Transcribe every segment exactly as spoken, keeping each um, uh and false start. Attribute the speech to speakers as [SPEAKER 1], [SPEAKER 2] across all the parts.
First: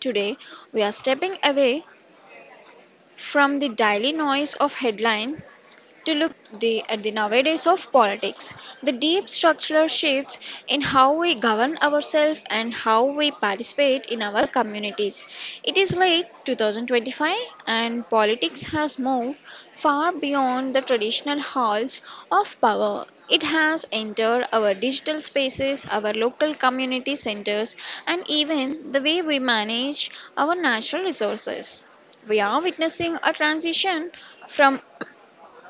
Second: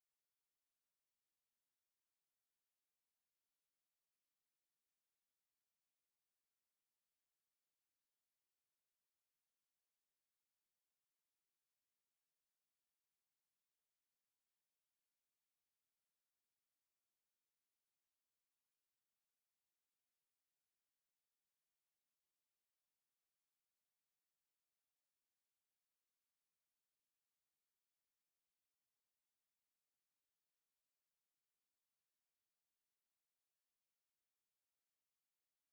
[SPEAKER 1] Today, we are stepping away from the daily noise of headlines to look the, at the nowadays of politics, the deep structural shifts in how we govern ourselves and how we participate in our communities. It is late twenty twenty-five, and politics has moved far beyond the traditional halls of power. It has entered our digital spaces, our local community centers, and even the way we manage our natural resources. We are witnessing a transition from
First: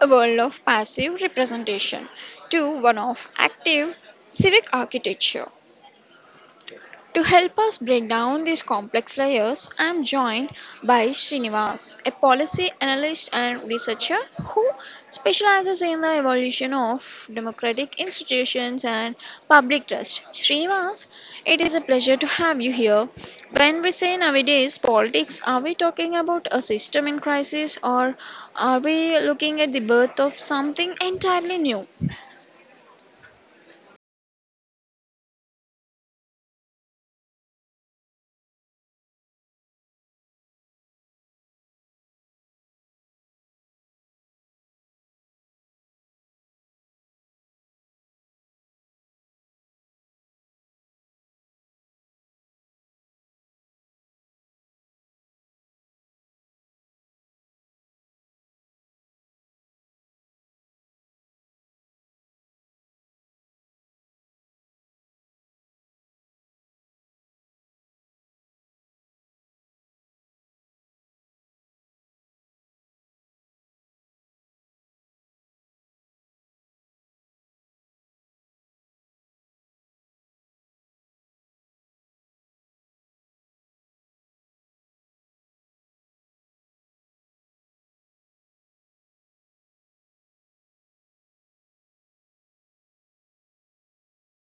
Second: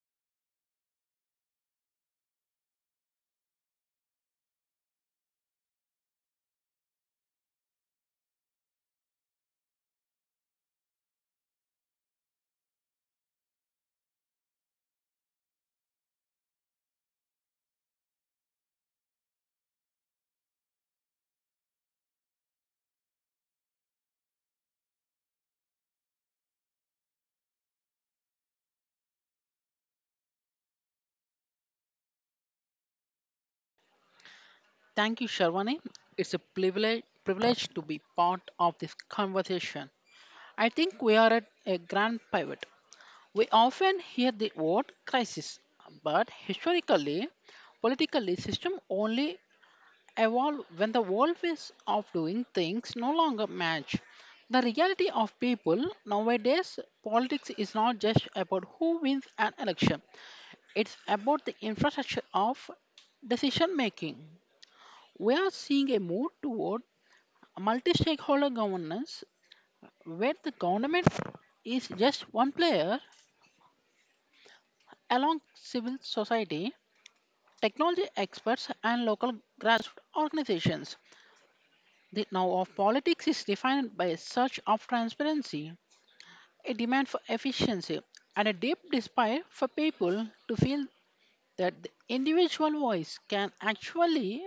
[SPEAKER 1] a world of passive representation to one of active civic architecture. To help us break down these complex layers, I am joined by Srinivas, a policy analyst and researcher who specializes in the evolution of democratic institutions and public trust. Srinivas, it is a pleasure to have you here. When we say nowadays politics, are we talking about a system in crisis, or are we looking at the birth of something entirely new?
[SPEAKER 2] Thank you, Sharwani. It's a privilege, privilege to be part of this conversation. I think we are at a grand pivot. We often hear the word crisis, but historically, politically, system only evolve when the world ways of doing things no longer match. The reality of people nowadays, politics is not just about who wins an election. It's about the infrastructure of decision making. We are seeing a move toward multi stakeholder governance, where the government is just one player along civil society, technology experts, and local grassroots organizations. The now of politics is defined by a search of transparency, a demand for efficiency, and a deep desire for people to feel that the individual voice can actually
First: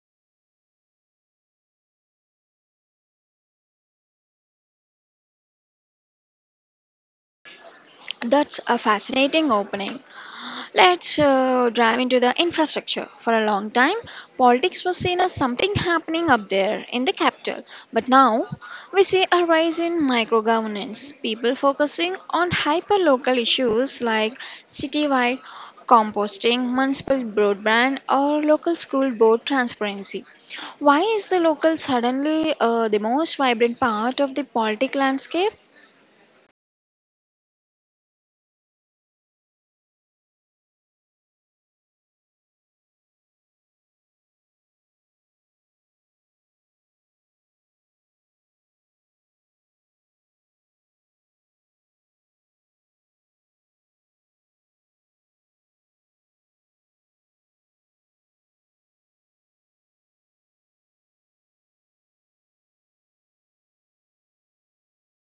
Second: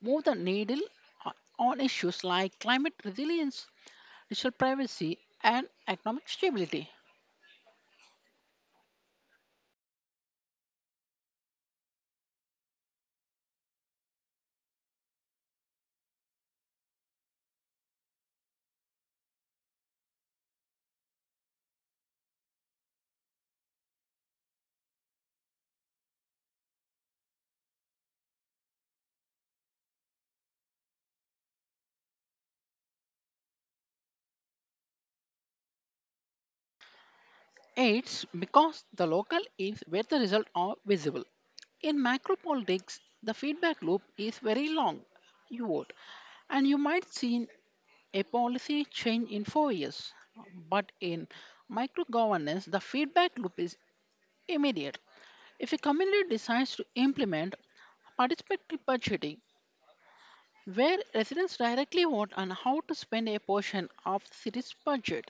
[SPEAKER 2] move the needle o- on issues like climate resilience, digital privacy, and economic stability.
[SPEAKER 1] That's a fascinating opening. Let's uh, dive into the infrastructure. For a long time, politics was seen as something happening up there in the capital. But now, we see a rise in micro governance, people focusing on hyper local issues like citywide composting, municipal broadband, or local school board transparency. Why is the local suddenly uh, the most vibrant part of the politic landscape?
[SPEAKER 2] It's because the local is where the results are visible. In macro politics, the feedback loop is very long. You vote, and you might see a policy change in four years. But in micro governance, the feedback loop is immediate. If a community decides to implement participatory budgeting, where residents directly vote on how to spend a portion of the city's budget,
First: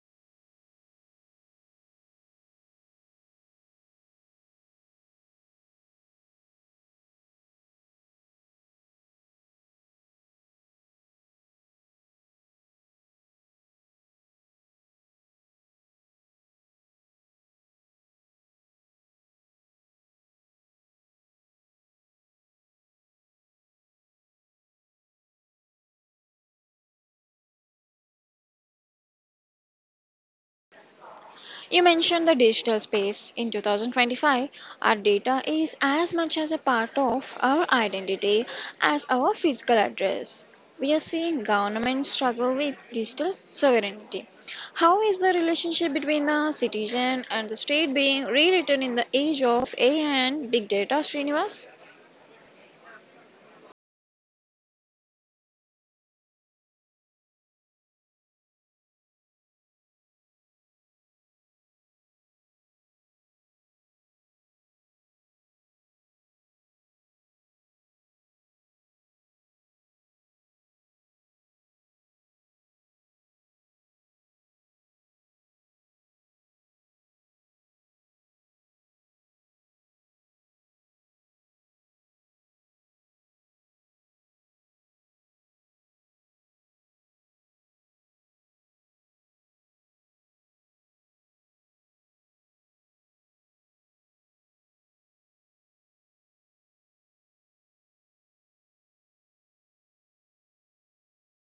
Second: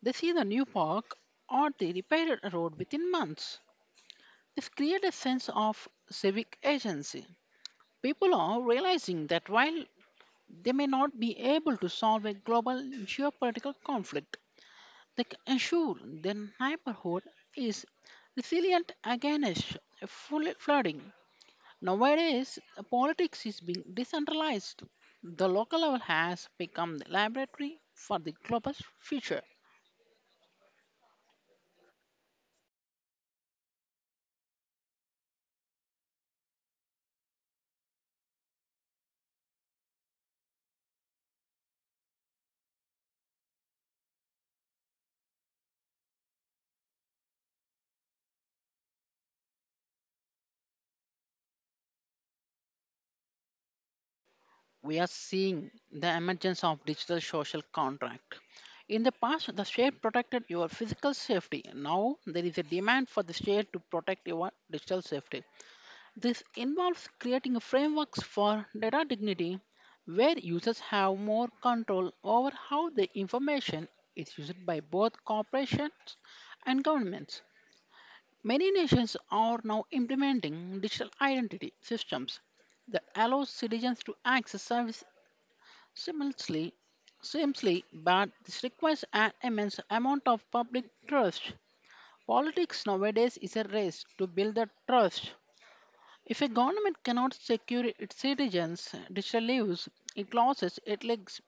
[SPEAKER 2] they see the new park or the repaired road within months. They've created a sense of civic agency. People are realizing that while they may not be able to solve a global geopolitical conflict, they can ensure their neighborhood is resilient against full flooding. Nowadays, politics is being decentralized. The local level has become the laboratory for the global future.
[SPEAKER 1] You mentioned the digital space. In twenty twenty-five, our data is as much as a part of our identity as our physical address. We are seeing governments struggle with digital sovereignty. How is the relationship between the citizen and the state being rewritten in the age of A I and big data, Srinivas?
[SPEAKER 2] We are seeing the emergence of digital social contract. In the past, the state protected your physical safety. Now, there is a demand for the state to protect your digital safety. This involves creating frameworks for data dignity where users have more control over how the information is used by both corporations and governments. Many nations are now implementing digital identity systems that allows citizens to access services Similarly, simply, but this requires an immense amount of public trust. Politics nowadays is a race to build that trust. If a government cannot secure its citizens' digital lives, it loses its legs-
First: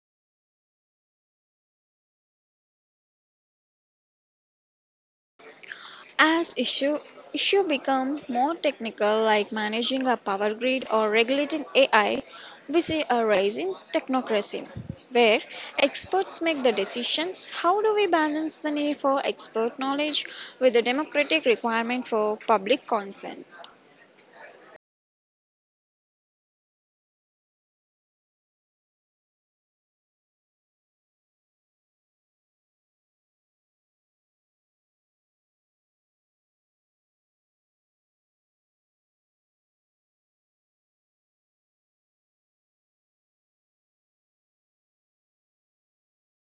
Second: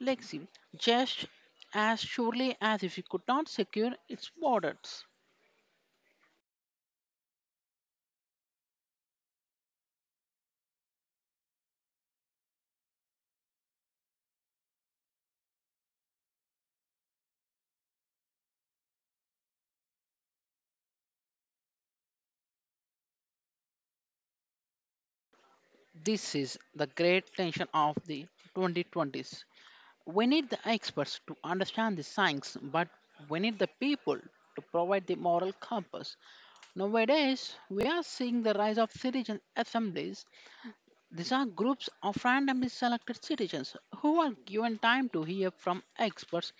[SPEAKER 2] legacy just as surely as if it could not secure its borders.
[SPEAKER 1] As issue issue become more technical, like managing a power grid or regulating A I, we see a rising technocracy where experts make the decisions. How do we balance the need for expert knowledge with the democratic requirement for public consent?
[SPEAKER 2] This is the great tension of the twenty twenties. We need the experts to understand the science, but we need the people to provide the moral compass. Nowadays, we are seeing the rise of citizen assemblies. These are groups of randomly selected citizens who are given time to hear from experts,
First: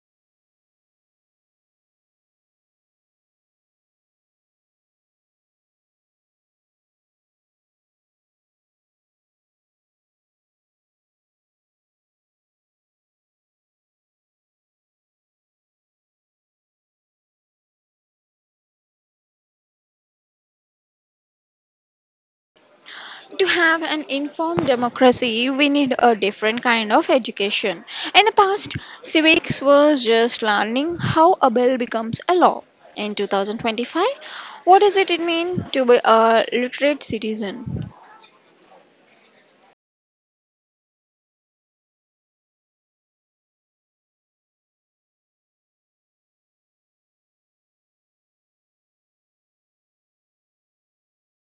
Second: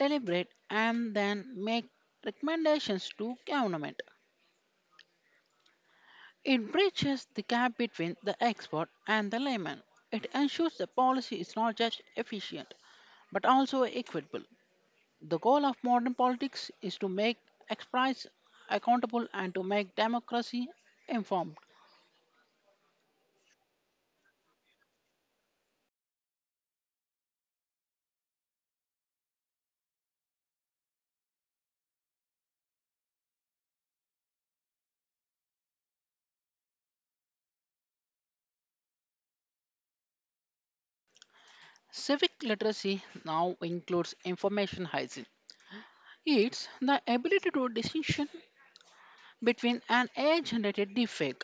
[SPEAKER 2] deliberate, and then make recommendations to government. It bridges the gap between the expert and the layman. It ensures the policy is not just efficient but also equitable. The goal of modern politics is to make experts accountable and to make democracy informed.
[SPEAKER 1] To have an informed democracy, we need a different kind of education. In the past, civics was just learning how a bill becomes a law. In twenty twenty-five, what does it mean to be a literate citizen?
[SPEAKER 2] Civic literacy now includes information hygiene. It's the ability to distinction between an A I generated deepfake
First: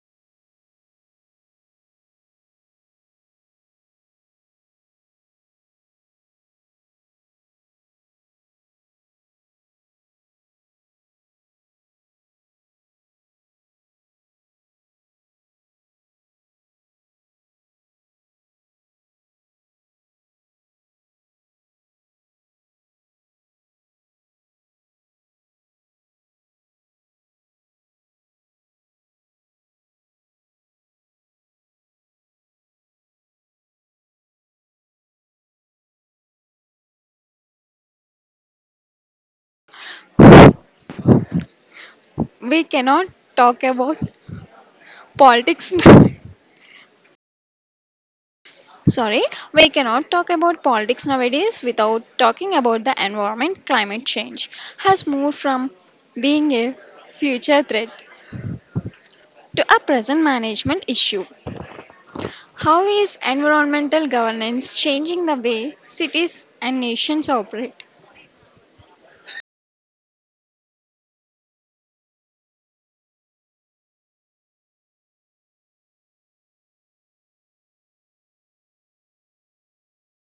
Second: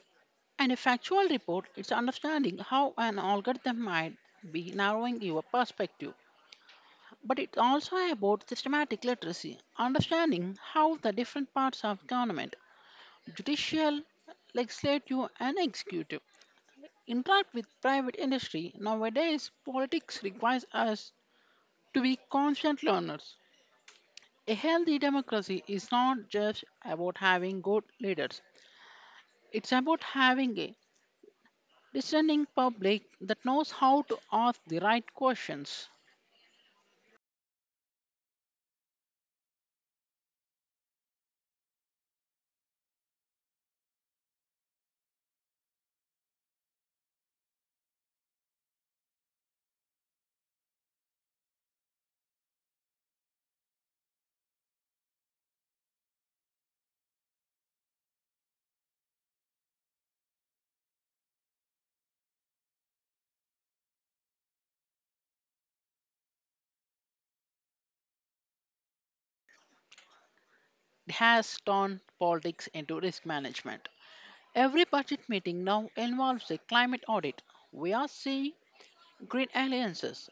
[SPEAKER 2] and a factual report. It's understanding how an algorithm might be narrowing your perspective. But it's also about systematic literacy, understanding how the different parts of government, judicial, legislative, and executive interact with private industry, nowadays politics requires us to be constant learners. A healthy democracy is not just about having good leaders, it's about having a discerning public that knows how to ask the right questions.
[SPEAKER 1] We cannot talk about politics. Sorry, we cannot talk about politics nowadays without talking about the environment. Climate change has moved from being a future threat to a present management issue. How is environmental governance changing the way cities and nations operate?
[SPEAKER 2] It has turned politics into risk management. Every budget meeting now involves a climate audit. We are seeing green alliances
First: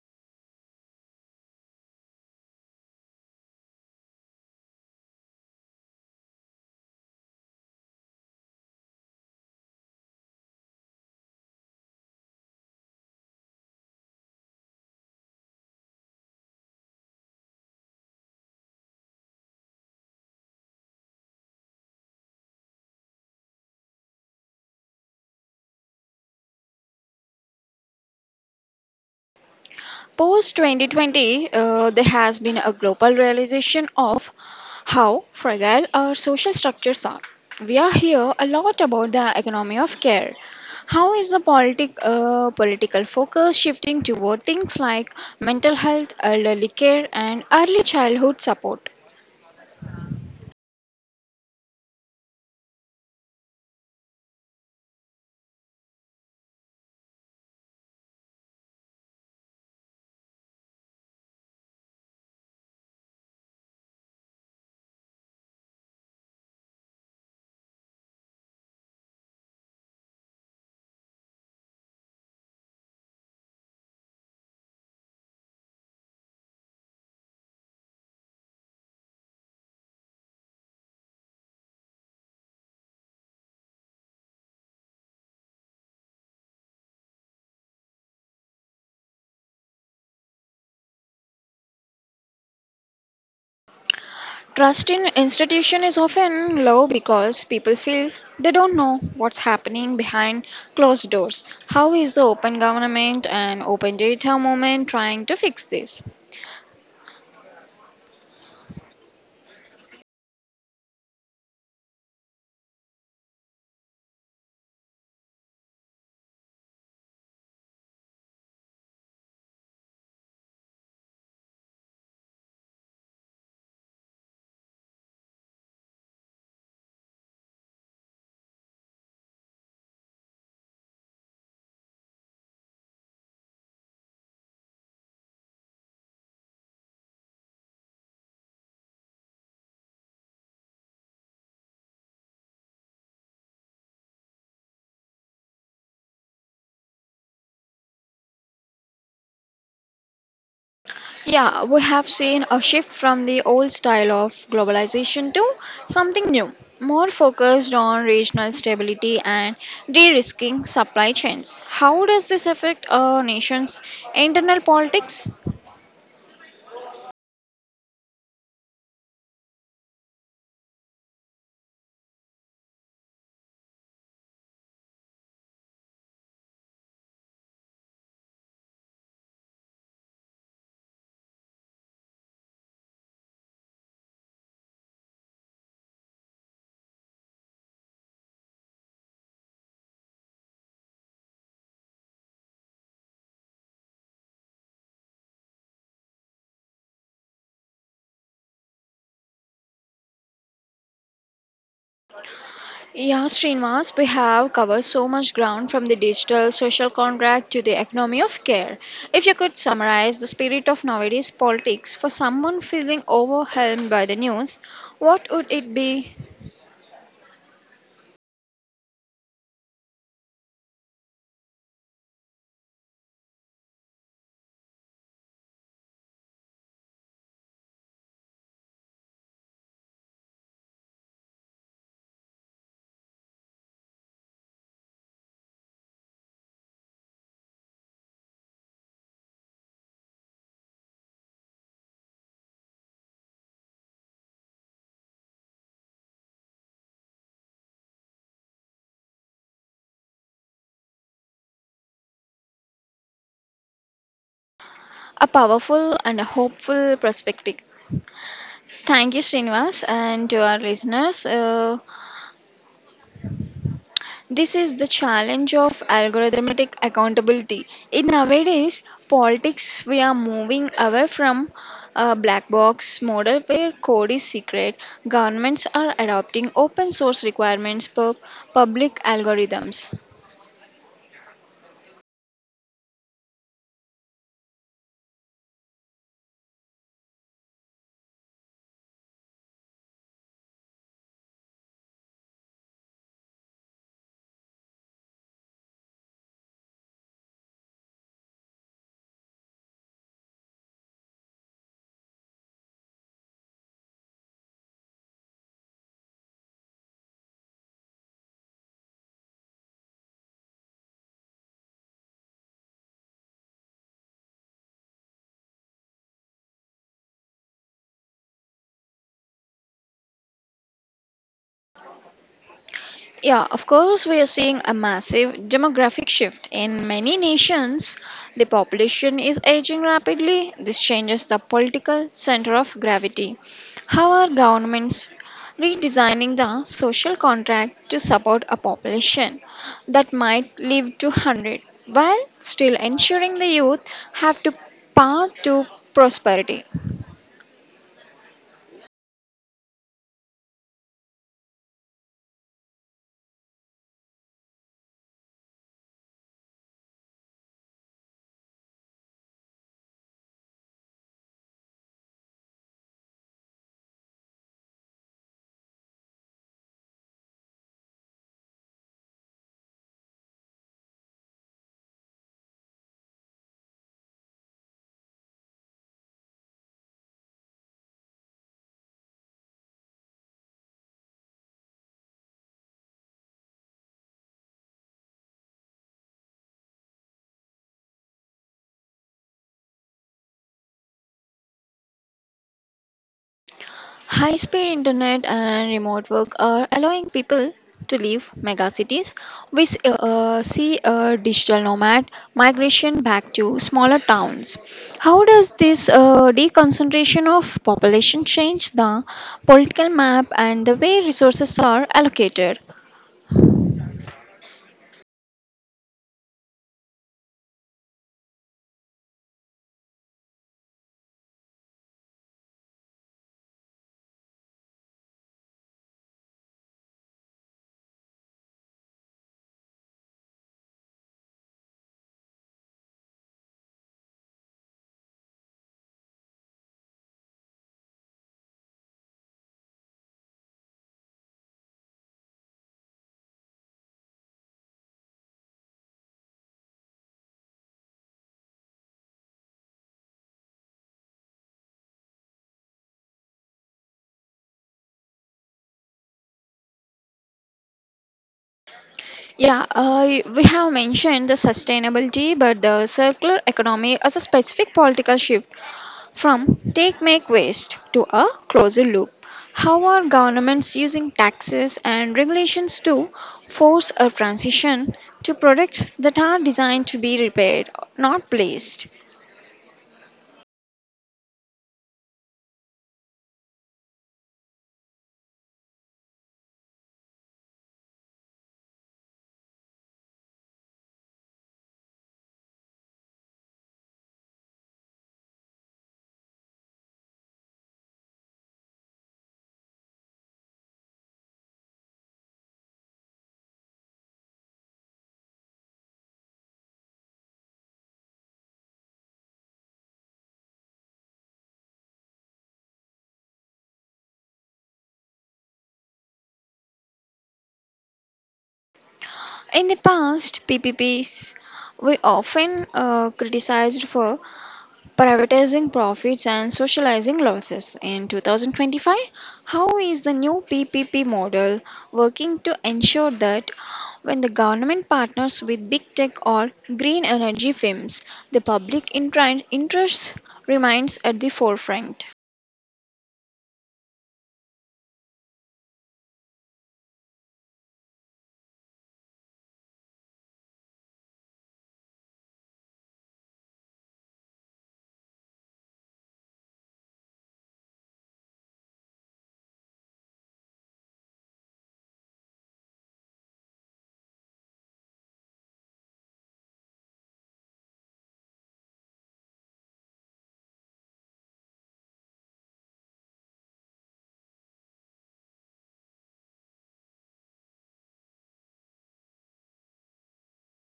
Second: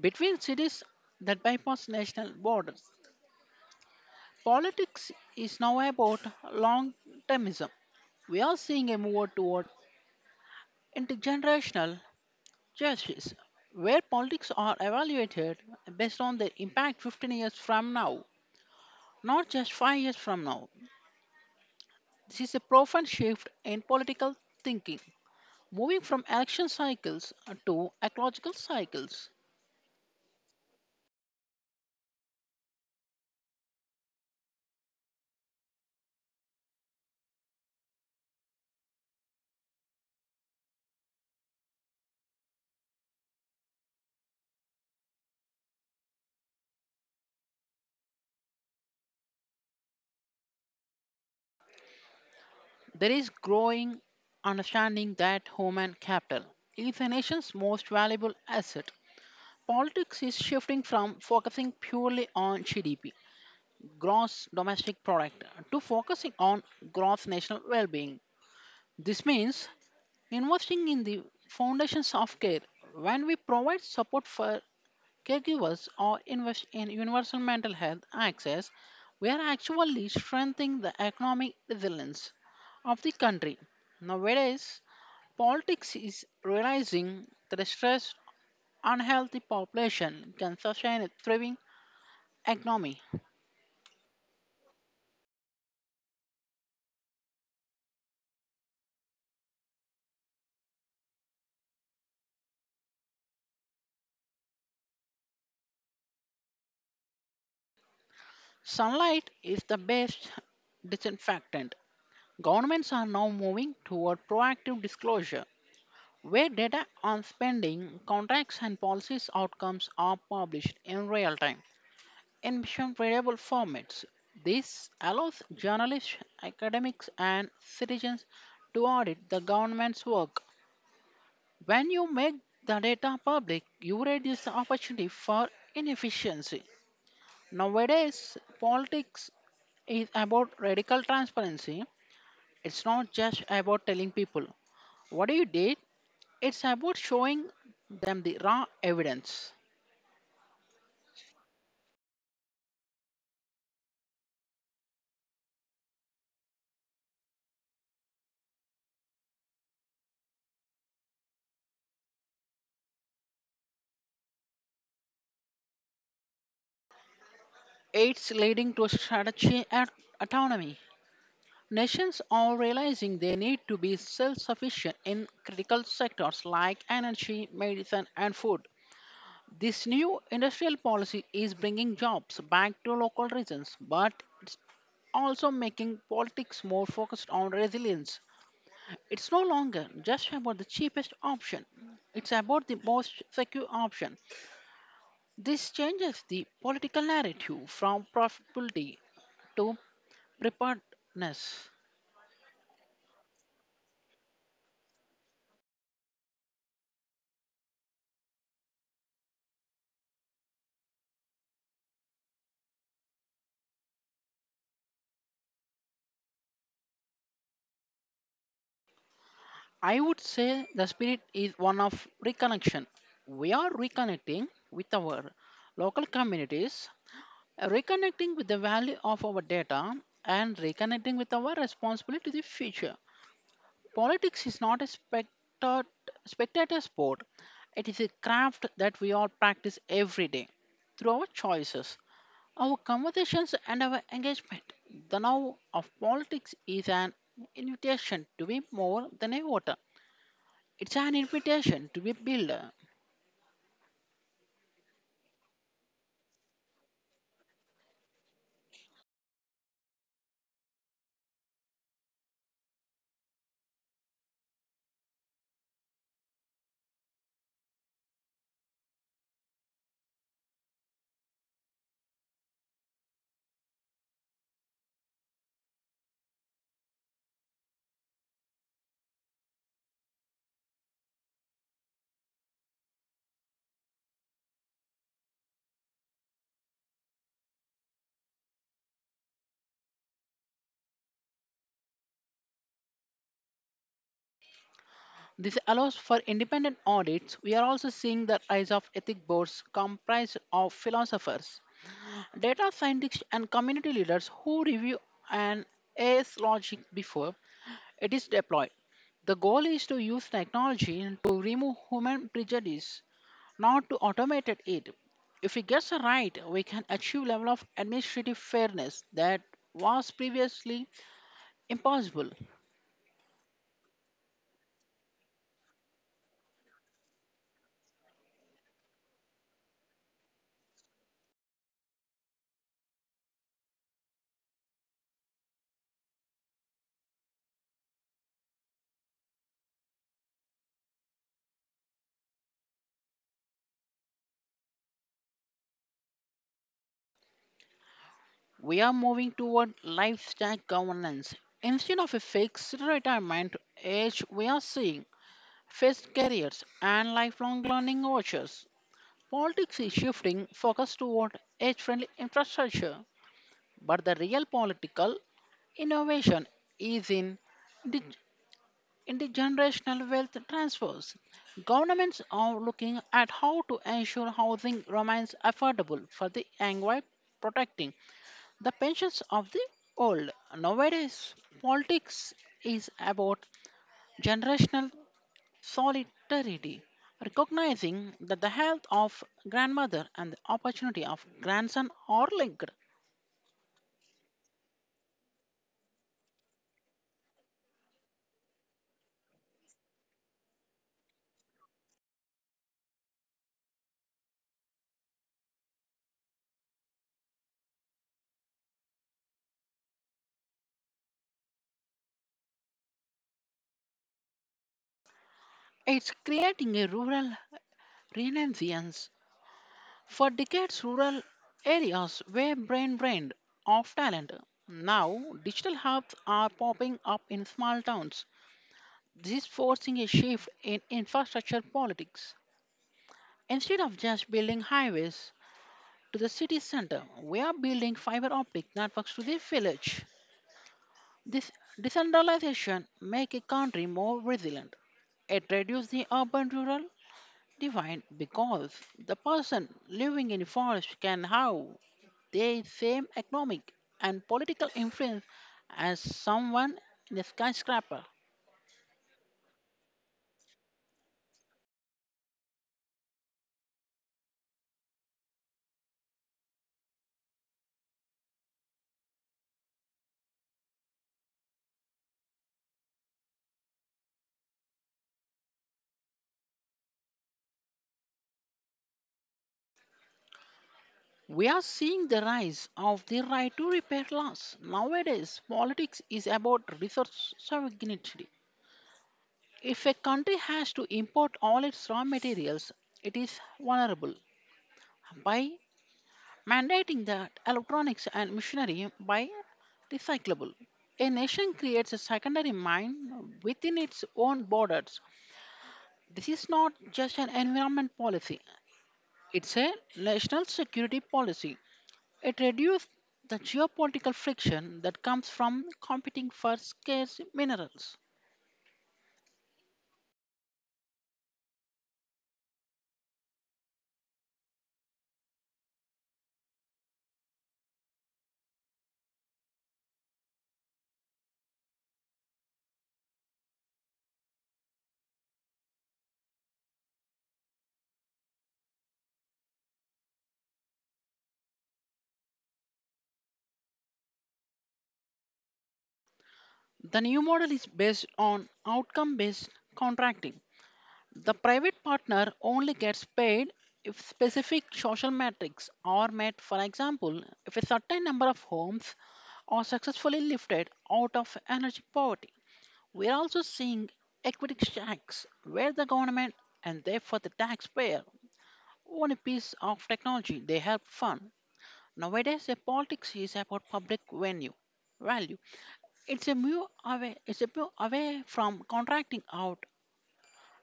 [SPEAKER 2] between cities that bypass national borders. Politics is now about long termism. We are seeing a move toward intergenerational justice, where politics are evaluated based on their impact fifteen years from now, not just five years from now. This is a profound shift in political thinking, moving from election cycles to ecological cycles.
[SPEAKER 1] Post twenty twenty, uh, there has been a global realization of how fragile our social structures are. We are here a lot about the economy of care. How is the politic, uh, political focus shifting toward things like mental health, elderly care, and early childhood support?
[SPEAKER 2] There is growing understanding that human capital is a nation's most valuable asset. Politics is shifting from focusing purely on G D P, gross domestic product, to focusing on gross national well being. This means investing in the foundations of care. When we provide support for caregivers or invest in universal mental health access, we are actually strengthening the economic resilience of the country. Nowadays, politics is realizing that a stressed, unhealthy population can sustain a thriving economy.
[SPEAKER 1] Trust in institution is often low because people feel they don't know what's happening behind closed doors. How is the open government and open data movement trying to fix this?
[SPEAKER 2] Sunlight is the best disinfectant. Governments are now moving toward proactive disclosure, where data on spending, contracts, and policies outcomes are published in real time in mission variable formats. This allows journalists, academics, and citizens to audit the government's work. When you make the data public, you reduce the opportunity for inefficiency. Nowadays, politics is about radical transparency. It's not just about telling people what you did, it's about showing them the raw evidence.
[SPEAKER 1] Yeah, we have seen a shift from the old style of globalization to something new, more focused on regional stability and de-risking supply chains. How does this affect a nation's internal politics?
[SPEAKER 2] It's leading to strategy and autonomy. Nations are realizing they need to be self sufficient in critical sectors like energy, medicine, and food. This new industrial policy is bringing jobs back to local regions, but it's also making politics more focused on resilience. It's no longer just about the cheapest option, it's about the most secure option. This changes the political narrative from profitability to preparedness.
[SPEAKER 1] Yeah, Srinivas, we have covered so much ground, from the digital social contract to the economy of care. If you could summarize the spirit of nowadays politics for someone feeling overwhelmed by the news, what would it be?
[SPEAKER 2] I would say the spirit is one of reconnection. We are reconnecting with our local communities, reconnecting with the value of our data, and reconnecting with our responsibility to the future. Politics is not a spectat- spectator sport, it is a craft that we all practice every day through our choices, our conversations, and our engagement. The now of politics is an invitation to be more than a voter. It's an invitation to be a builder.
[SPEAKER 1] A powerful and a hopeful perspective. Thank you, Srinivas, and to our listeners. Uh, This is the challenge of algorithmic accountability. In nowadays politics, we are moving away from a black box model where code is secret. Governments are adopting open source requirements for public algorithms.
[SPEAKER 2] This allows for independent audits. We are also seeing the rise of ethic boards comprised of philosophers, data scientists, and community leaders who review an A S logic before it is deployed. The goal is to use technology to remove human prejudice, not to automate it. If we get it right, we can achieve level of administrative fairness that was previously impossible.
[SPEAKER 1] Yeah, of course, we are seeing a massive demographic shift. In many nations, the population is aging rapidly. This changes the political center of gravity. How are governments redesigning the social contract to support a population that might live to one hundred, while still ensuring the youth have to path to prosperity?
[SPEAKER 2] We are moving toward lifestyle governance. Instead of a fixed retirement age, we are seeing fixed careers and lifelong learning vouchers. Politics is shifting focus toward age friendly infrastructure, but the real political innovation is in the, in the generational wealth transfers. Governments are looking at how to ensure housing remains affordable for the young while protecting the pensions of the old. Nowadays, politics is about generational solidarity, recognizing that the health of grandmother and the opportunity of grandson are linked.
[SPEAKER 1] High speed internet and remote work are allowing people to leave megacities. We s- uh, uh, see a digital nomad migration back to smaller towns. How does this uh, deconcentration of population change the political map and the way resources are allocated?
[SPEAKER 2] It's creating a rural renaissance. For decades, rural areas were brain drained of talent. Now, digital hubs are popping up in small towns. This is forcing a shift in infrastructure politics. Instead of just building highways to the city center, we are building fiber optic networks to the village. This decentralization makes a country more resilient. It reduces the urban rural divide because the person living in a forest can have They same economic and political influence as someone in a skyscraper.
[SPEAKER 1] Yeah, uh, we have mentioned the sustainability, but the circular economy as a specific political shift. From take make waste to a closer loop, how are governments using taxes and regulations to force a transition to products that are designed to be repaired, not placed?
[SPEAKER 2] We are seeing the rise of the right to repair laws. Nowadays, politics is about resource sovereignty. If a country has to import all its raw materials, it is vulnerable. By mandating that electronics and machinery by recyclable, a nation creates a secondary mine within its own borders. This is not just an environment policy, it's a national security policy. It reduces the geopolitical friction that comes from competing for scarce minerals.
[SPEAKER 1] In the past, P P Ps were often uh, criticized for privatizing profits and socializing losses. In twenty twenty-five, how is the new P P P model working to ensure that when the government partners with big tech or green energy firms, the public intra- interest remains at the forefront?
[SPEAKER 2] The new model is based on outcome based contracting. The private partner only gets paid if specific social metrics are met, for example, if a certain number of homes are successfully lifted out of energy poverty. We are also seeing equity shacks where the government and therefore the taxpayer own a piece of technology they help fund. Nowadays, the politics is about public venue value. It's a move away. It's a move away from contracting out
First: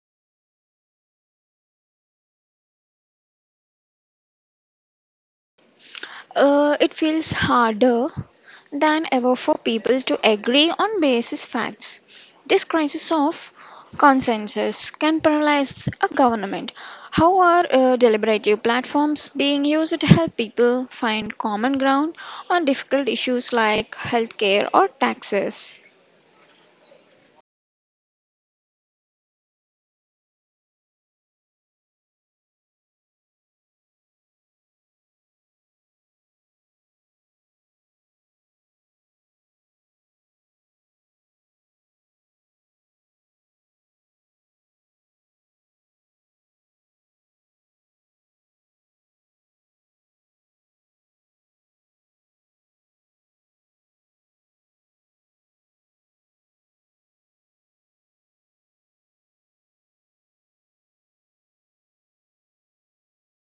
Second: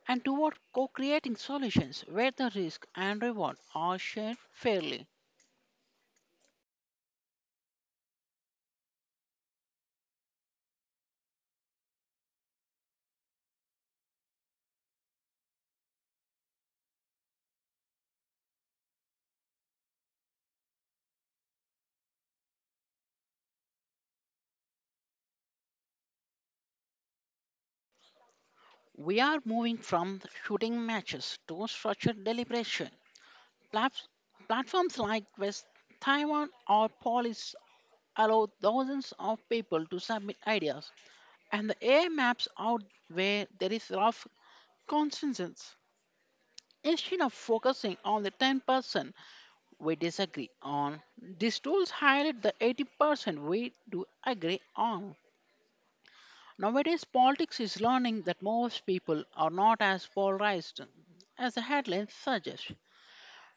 [SPEAKER 2] and toward co-creating solutions where the risk and reward are shared fairly.
[SPEAKER 1] Uh, it feels harder than ever for people to agree on basis facts. This crisis of consensus can paralyze a government. How are uh, deliberative platforms being used to help people find common ground on difficult issues like healthcare or taxes?
[SPEAKER 2] We are moving from shooting matches to structured deliberation. Platf- Platforms like West Taiwan or Polis allow thousands of people to submit ideas, and the A I maps out where there is rough consensus. Instead of focusing on the ten percent we disagree on, these tools highlight the eighty percent we do agree on. Nowadays, politics is learning that most people are not as polarized as the headlines suggest.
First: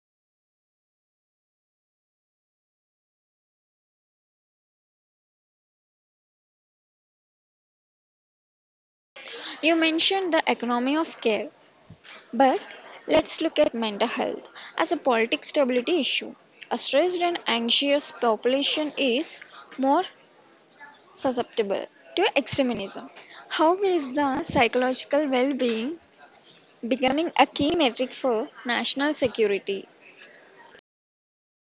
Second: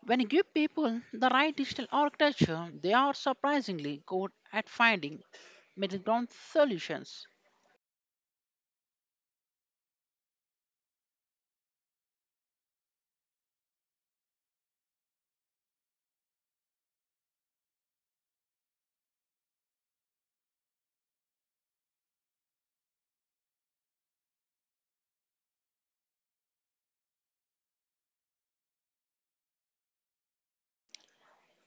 [SPEAKER 2] When you give people the right digital architecture, they are surprisingly good at finding middle ground solutions.
[SPEAKER 1] You mentioned the economy of care, but let's look at mental health as a political stability issue. A stressed and anxious population is more susceptible to extremism. How is the psychological well being becoming a key metric for national security?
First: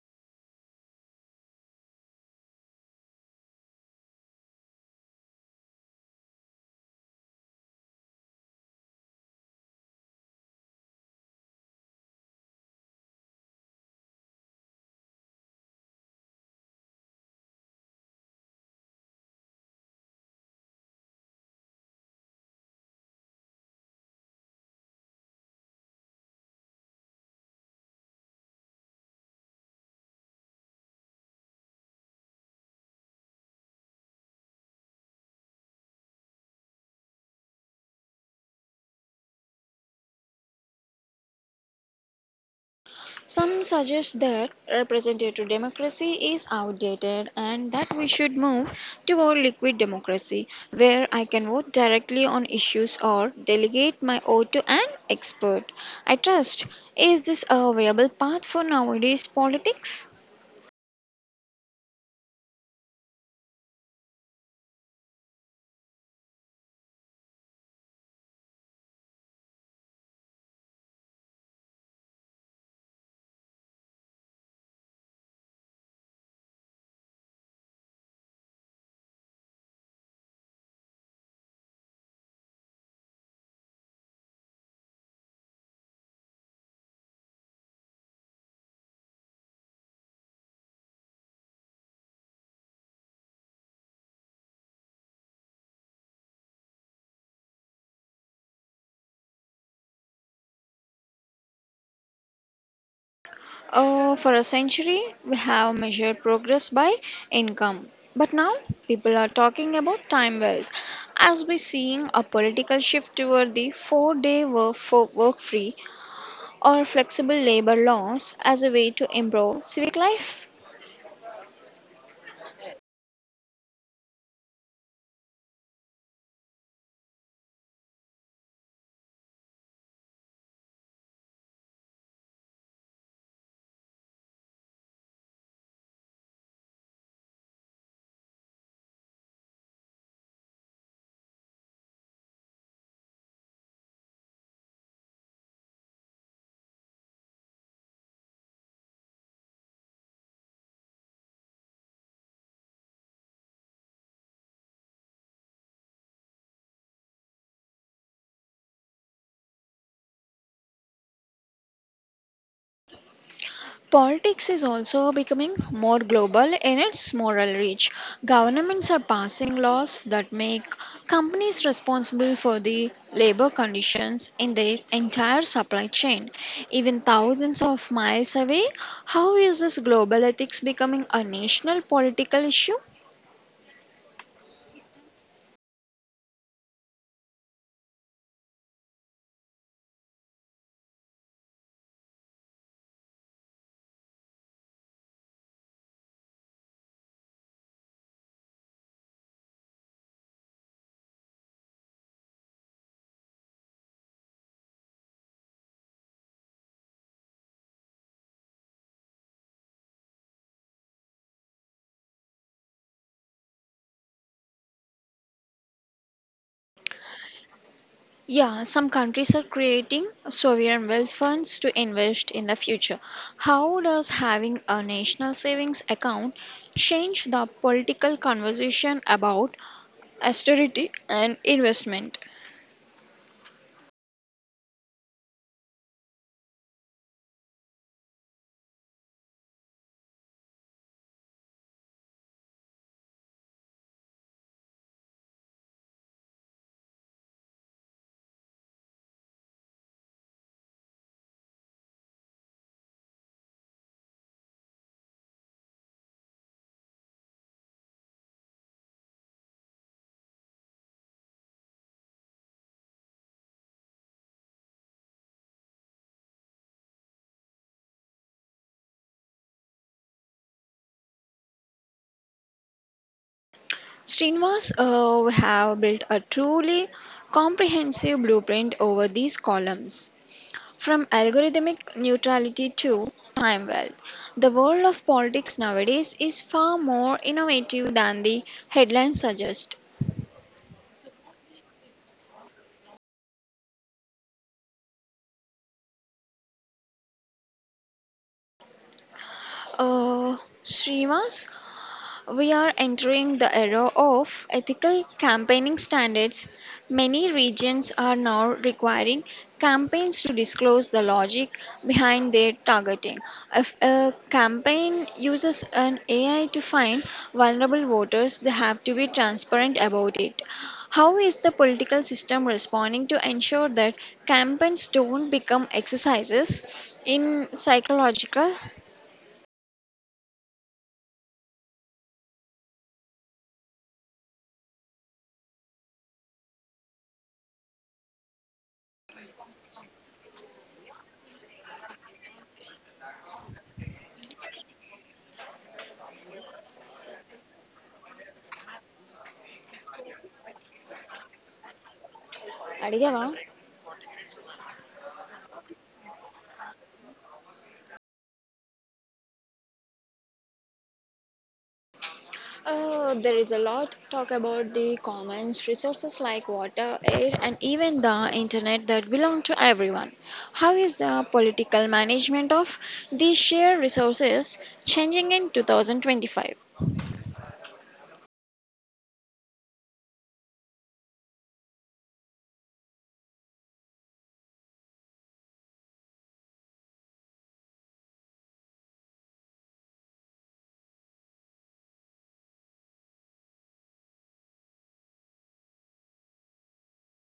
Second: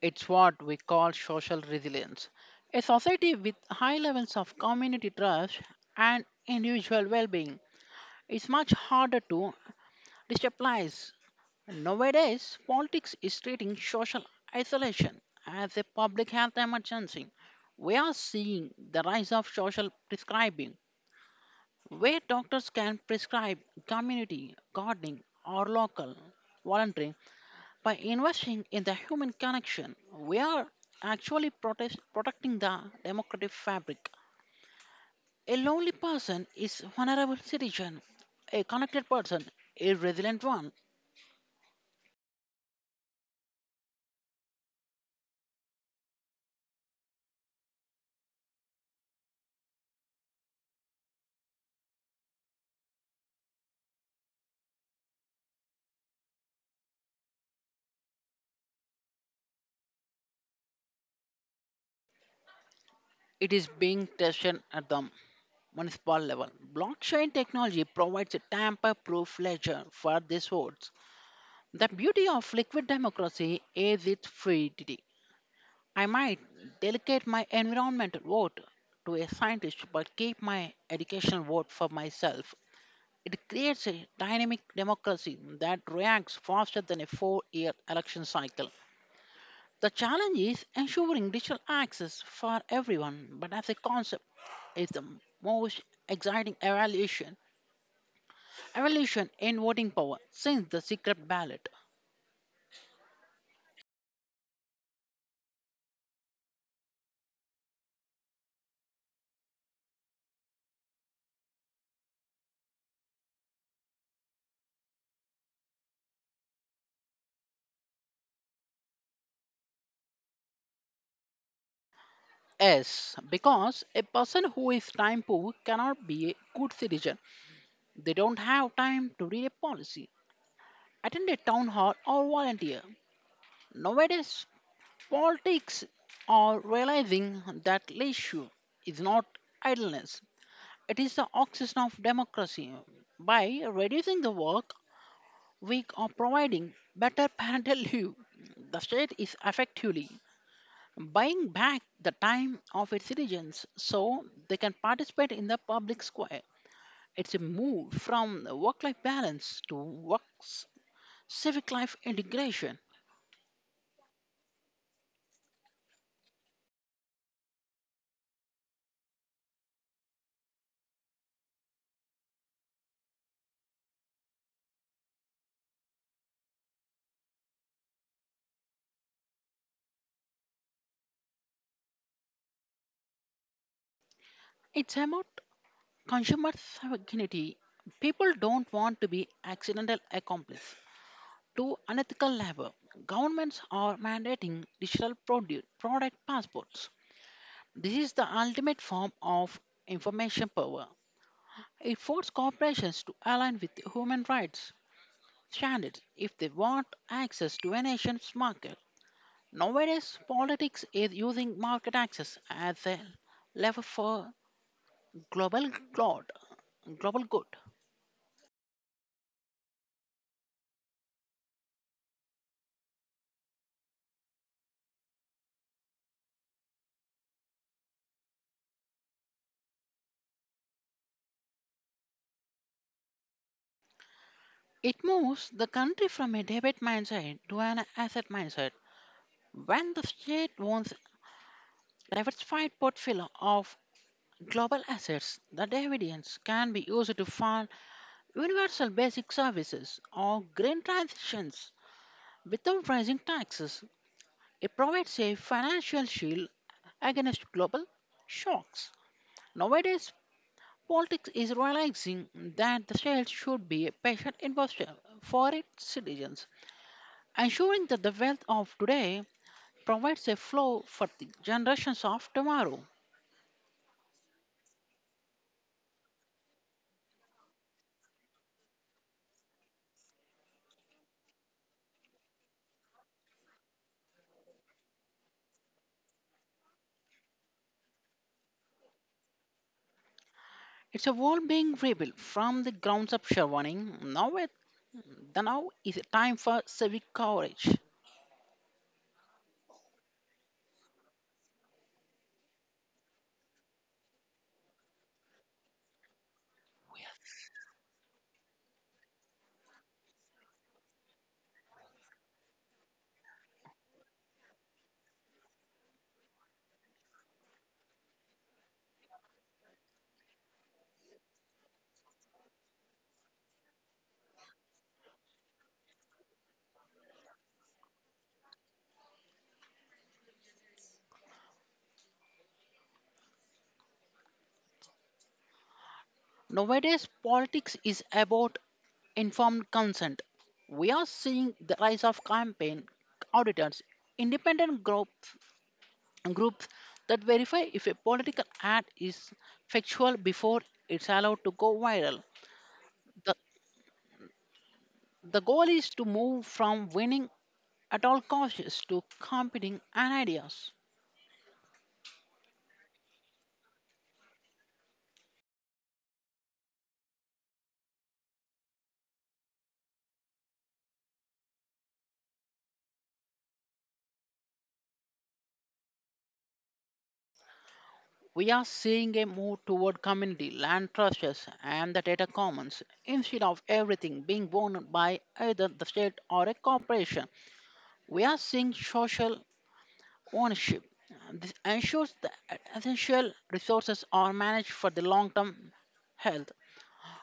[SPEAKER 2] It's what we call social resilience. A society with high levels of community trust and individual well being is much harder to destabilize. Nowadays, politics is treating social isolation as a public health emergency. We are seeing the rise of social prescribing, where doctors can prescribe community gardening or local volunteering by investing in the human connection, we are actually protest- protecting the democratic fabric. A lonely person is a vulnerable citizen. A connected person, a resilient one.
[SPEAKER 1] Some suggest that representative democracy is outdated and that we should move toward liquid democracy, where I can vote directly on issues or delegate my vote to an expert. I trust, is this a viable path for nowadays politics?
[SPEAKER 2] It is being tested at the municipal level. Blockchain technology provides a tamper-proof ledger for these votes. The beauty of liquid democracy is its fluidity. I might delegate my environmental vote to a scientist but keep my educational vote for myself. It creates a dynamic democracy that reacts faster than a four year election cycle. The challenge is ensuring digital access for everyone, but as a concept, is the most exciting evaluation evolution in voting power since the secret ballot.
[SPEAKER 1] Uh, for a century, we have measured progress by income. But now, people are talking about time wealth as we're seeing a political shift toward the four day work, for work free or flexible labor laws as a way to improve civic life.
[SPEAKER 2] Yes, because a person who is time poor cannot be a good citizen. They don't have time to read a policy, attend a town hall, or volunteer. Nowadays, politics are realizing that leisure is not idleness. It is the oxygen of democracy. By reducing the work week or providing better parental leave, the state is effectively buying back the time of its citizens so they can participate in the public square. It's a move from work life balance to work civic life integration.
[SPEAKER 1] Politics is also becoming more global in its moral reach. Governments are passing laws that make companies responsible for the labor conditions in their entire supply chain, even thousands of miles away. How is this global ethics becoming a national political issue?
[SPEAKER 2] It's about consumers have guilty. People don't want to be accidental accomplice to unethical labor. Governments are mandating digital produce, product passports. This is the ultimate form of information power. It forces corporations to align with human rights standards if they want access to a nation's market. Nowadays, politics is using market access as a lever for global good. Global good.
[SPEAKER 1] Yeah, some countries are creating sovereign wealth funds to invest in the future. How does having a national savings account change the political conversation about austerity and investment?
[SPEAKER 2] It moves the country from a debit mindset to an asset mindset. When the state owns a diversified portfolio of global assets, the dividends can be used to fund universal basic services or green transitions without raising taxes. It provides a financial shield against global shocks. Nowadays, politics is realizing that the state should be a patient investor for its citizens, ensuring that the wealth of today provides a flow for the generations of tomorrow.
[SPEAKER 1] Srinivas, uh, we have built a truly comprehensive blueprint over these columns. From algorithmic neutrality to time wealth, the world of politics nowadays is far more innovative than the headlines suggest.
[SPEAKER 2] It's a world being rebuilt from the grounds up, Sherwaning. Now, it, the now is a time for civic courage.
[SPEAKER 1] Uh, Srinivas, we are entering the era of ethical campaigning standards. Many regions are now requiring campaigns to disclose the logic behind their targeting. If a campaign uses an A I to find vulnerable voters, they have to be transparent about it. How is the political system responding to ensure that campaigns don't become exercises in psychological?
[SPEAKER 2] Nowadays, politics is about informed consent. We are seeing the rise of campaign auditors, independent group, groups that verify if a political ad is factual before it's allowed to go viral.
[SPEAKER 1] అడిగావా?
[SPEAKER 2] The, the goal is to move from winning at all costs to competing and ideas.
[SPEAKER 1] Uh, there is a lot talk about the commons resources like water, air, and even the internet that belong to everyone. How is the political management of these shared resources changing in two thousand twenty-five?
[SPEAKER 2] We are seeing a move toward community land trusts and the data commons instead of everything being owned by either the state or a corporation. We are seeing social ownership. This ensures that essential resources are managed for the long term health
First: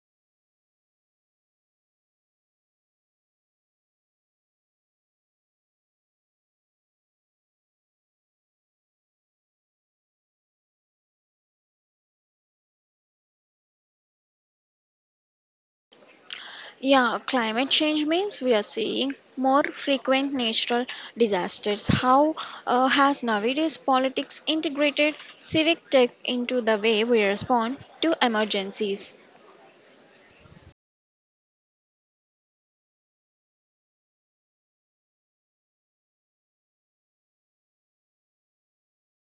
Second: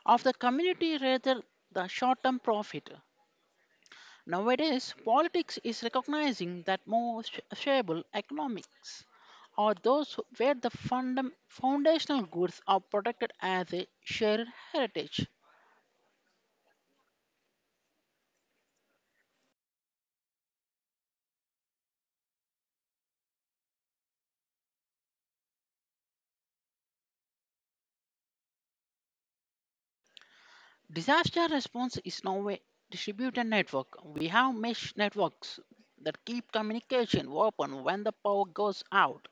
[SPEAKER 2] of the community rather the short term profit. Nowadays, politics is recognizing that more sh- shareable economics are those where the fundam- foundational goods are protected as a shared heritage.
[SPEAKER 1] Yeah, climate change means we are seeing more frequent natural disasters. How uh, has nowadays politics integrated civic tech into the way we respond to emergencies?
[SPEAKER 2] Disaster response is now a distributed network. We have mesh networks that keep communication open when the power goes out,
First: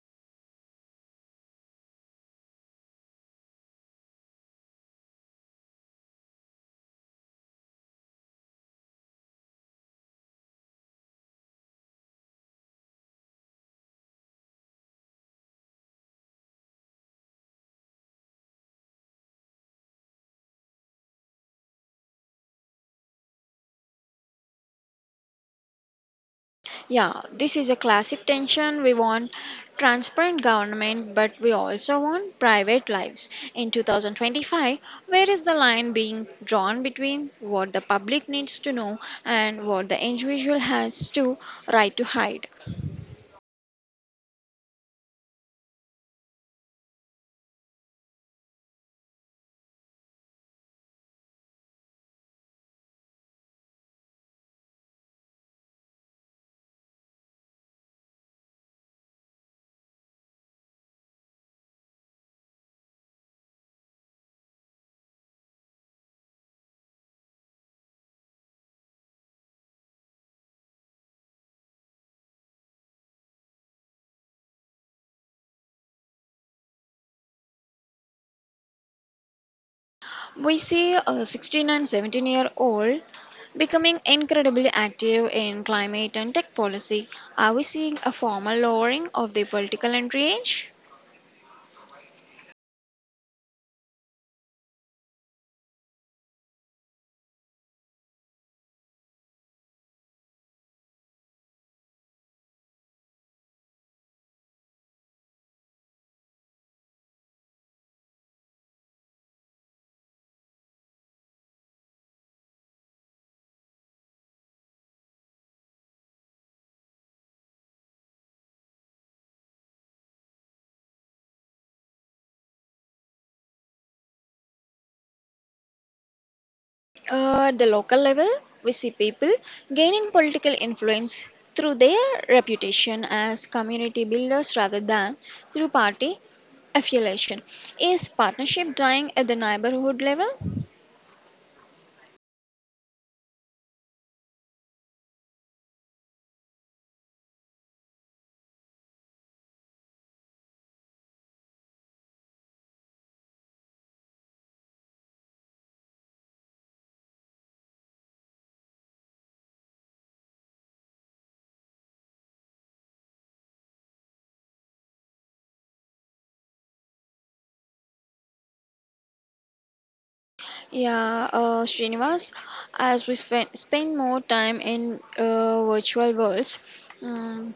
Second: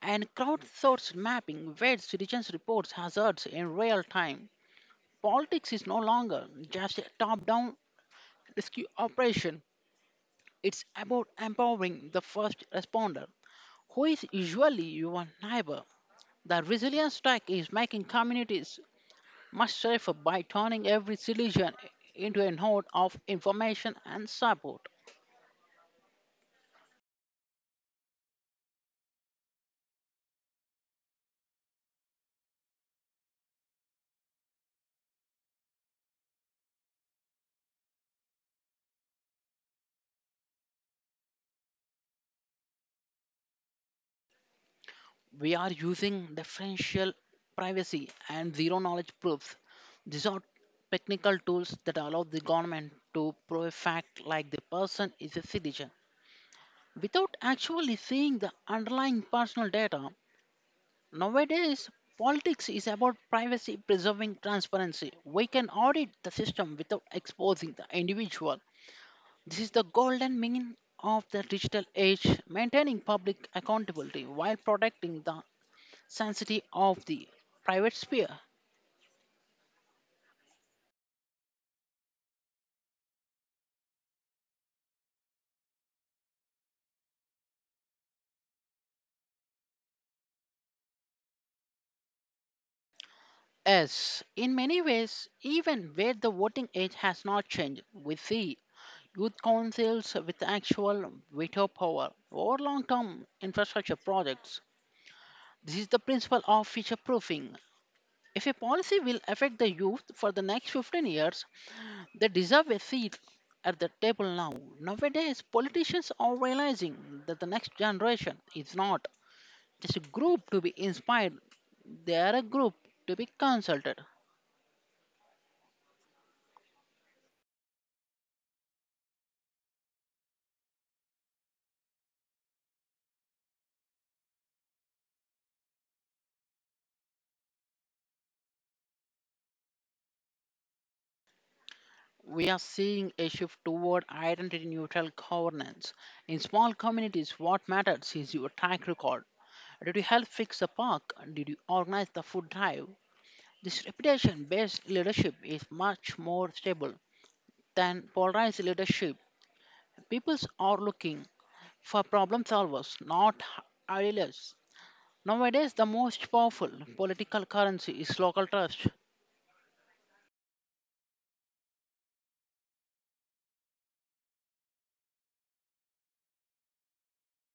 [SPEAKER 2] and crowdsourced mapping where citizens report hazards in real time. Politics is no longer just a top down rescue operation. It's about empowering the first responder, who is usually your neighbor. The resilience strike is making communities much safer by turning every solution into a node of information and support.
[SPEAKER 1] Yeah, this is a classic tension. We want transparent government, but we also want private lives. In two thousand twenty-five, where is the line being drawn between what the public needs to know and what the individual has to right to hide?
[SPEAKER 2] We are using differential privacy and zero knowledge proofs. These are technical tools that allow the government to prove a fact like the person is a citizen without actually seeing the underlying personal data. Nowadays, politics is about privacy preserving transparency. We can audit the system without exposing the individual. This is the golden mean of the digital age, maintaining public accountability while protecting the sanctity of the private sphere.
[SPEAKER 1] We see a sixteen and seventeen year old becoming incredibly active in climate and tech policy. Are we seeing a formal lowering of the political entry age?
[SPEAKER 2] As in many ways, even where the voting age has not changed, we see youth councils with actual veto power or long term infrastructure projects. This is the principle of future proofing. If a policy will affect the youth for the next fifteen years, they deserve a seat at the table now. Nowadays, politicians are realizing that the next generation is not just a group to be inspired, they are a group to be consulted.
[SPEAKER 1] At the local level, we see people gaining political influence through their reputation as community builders rather than through party affiliation. Is partnership dying at the neighborhood level?
[SPEAKER 2] We are seeing a shift toward identity neutral governance. In small communities, what matters is your track record. Did you help fix the park? Did you organize the food drive? This reputation based leadership is much more stable than polarized leadership. People are looking for problem solvers, not idealists. Nowadays, the most powerful political currency is local trust.
[SPEAKER 1] Yeah, uh, Srinivas, as we spen- spend more time in uh, virtual worlds, um,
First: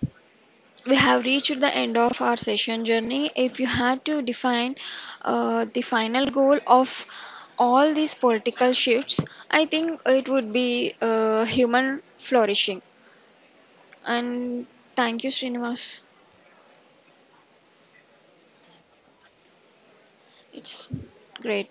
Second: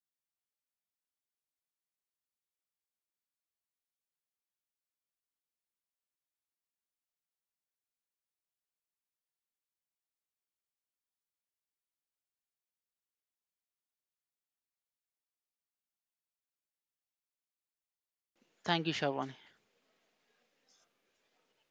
[SPEAKER 1] we have reached the end of our session journey. If you had to define uh, the final goal of all these political shifts, I think it would be uh, human flourishing. And thank you, Srinivas.
[SPEAKER 2] Thank you, Shavan.
[SPEAKER 1] It's great.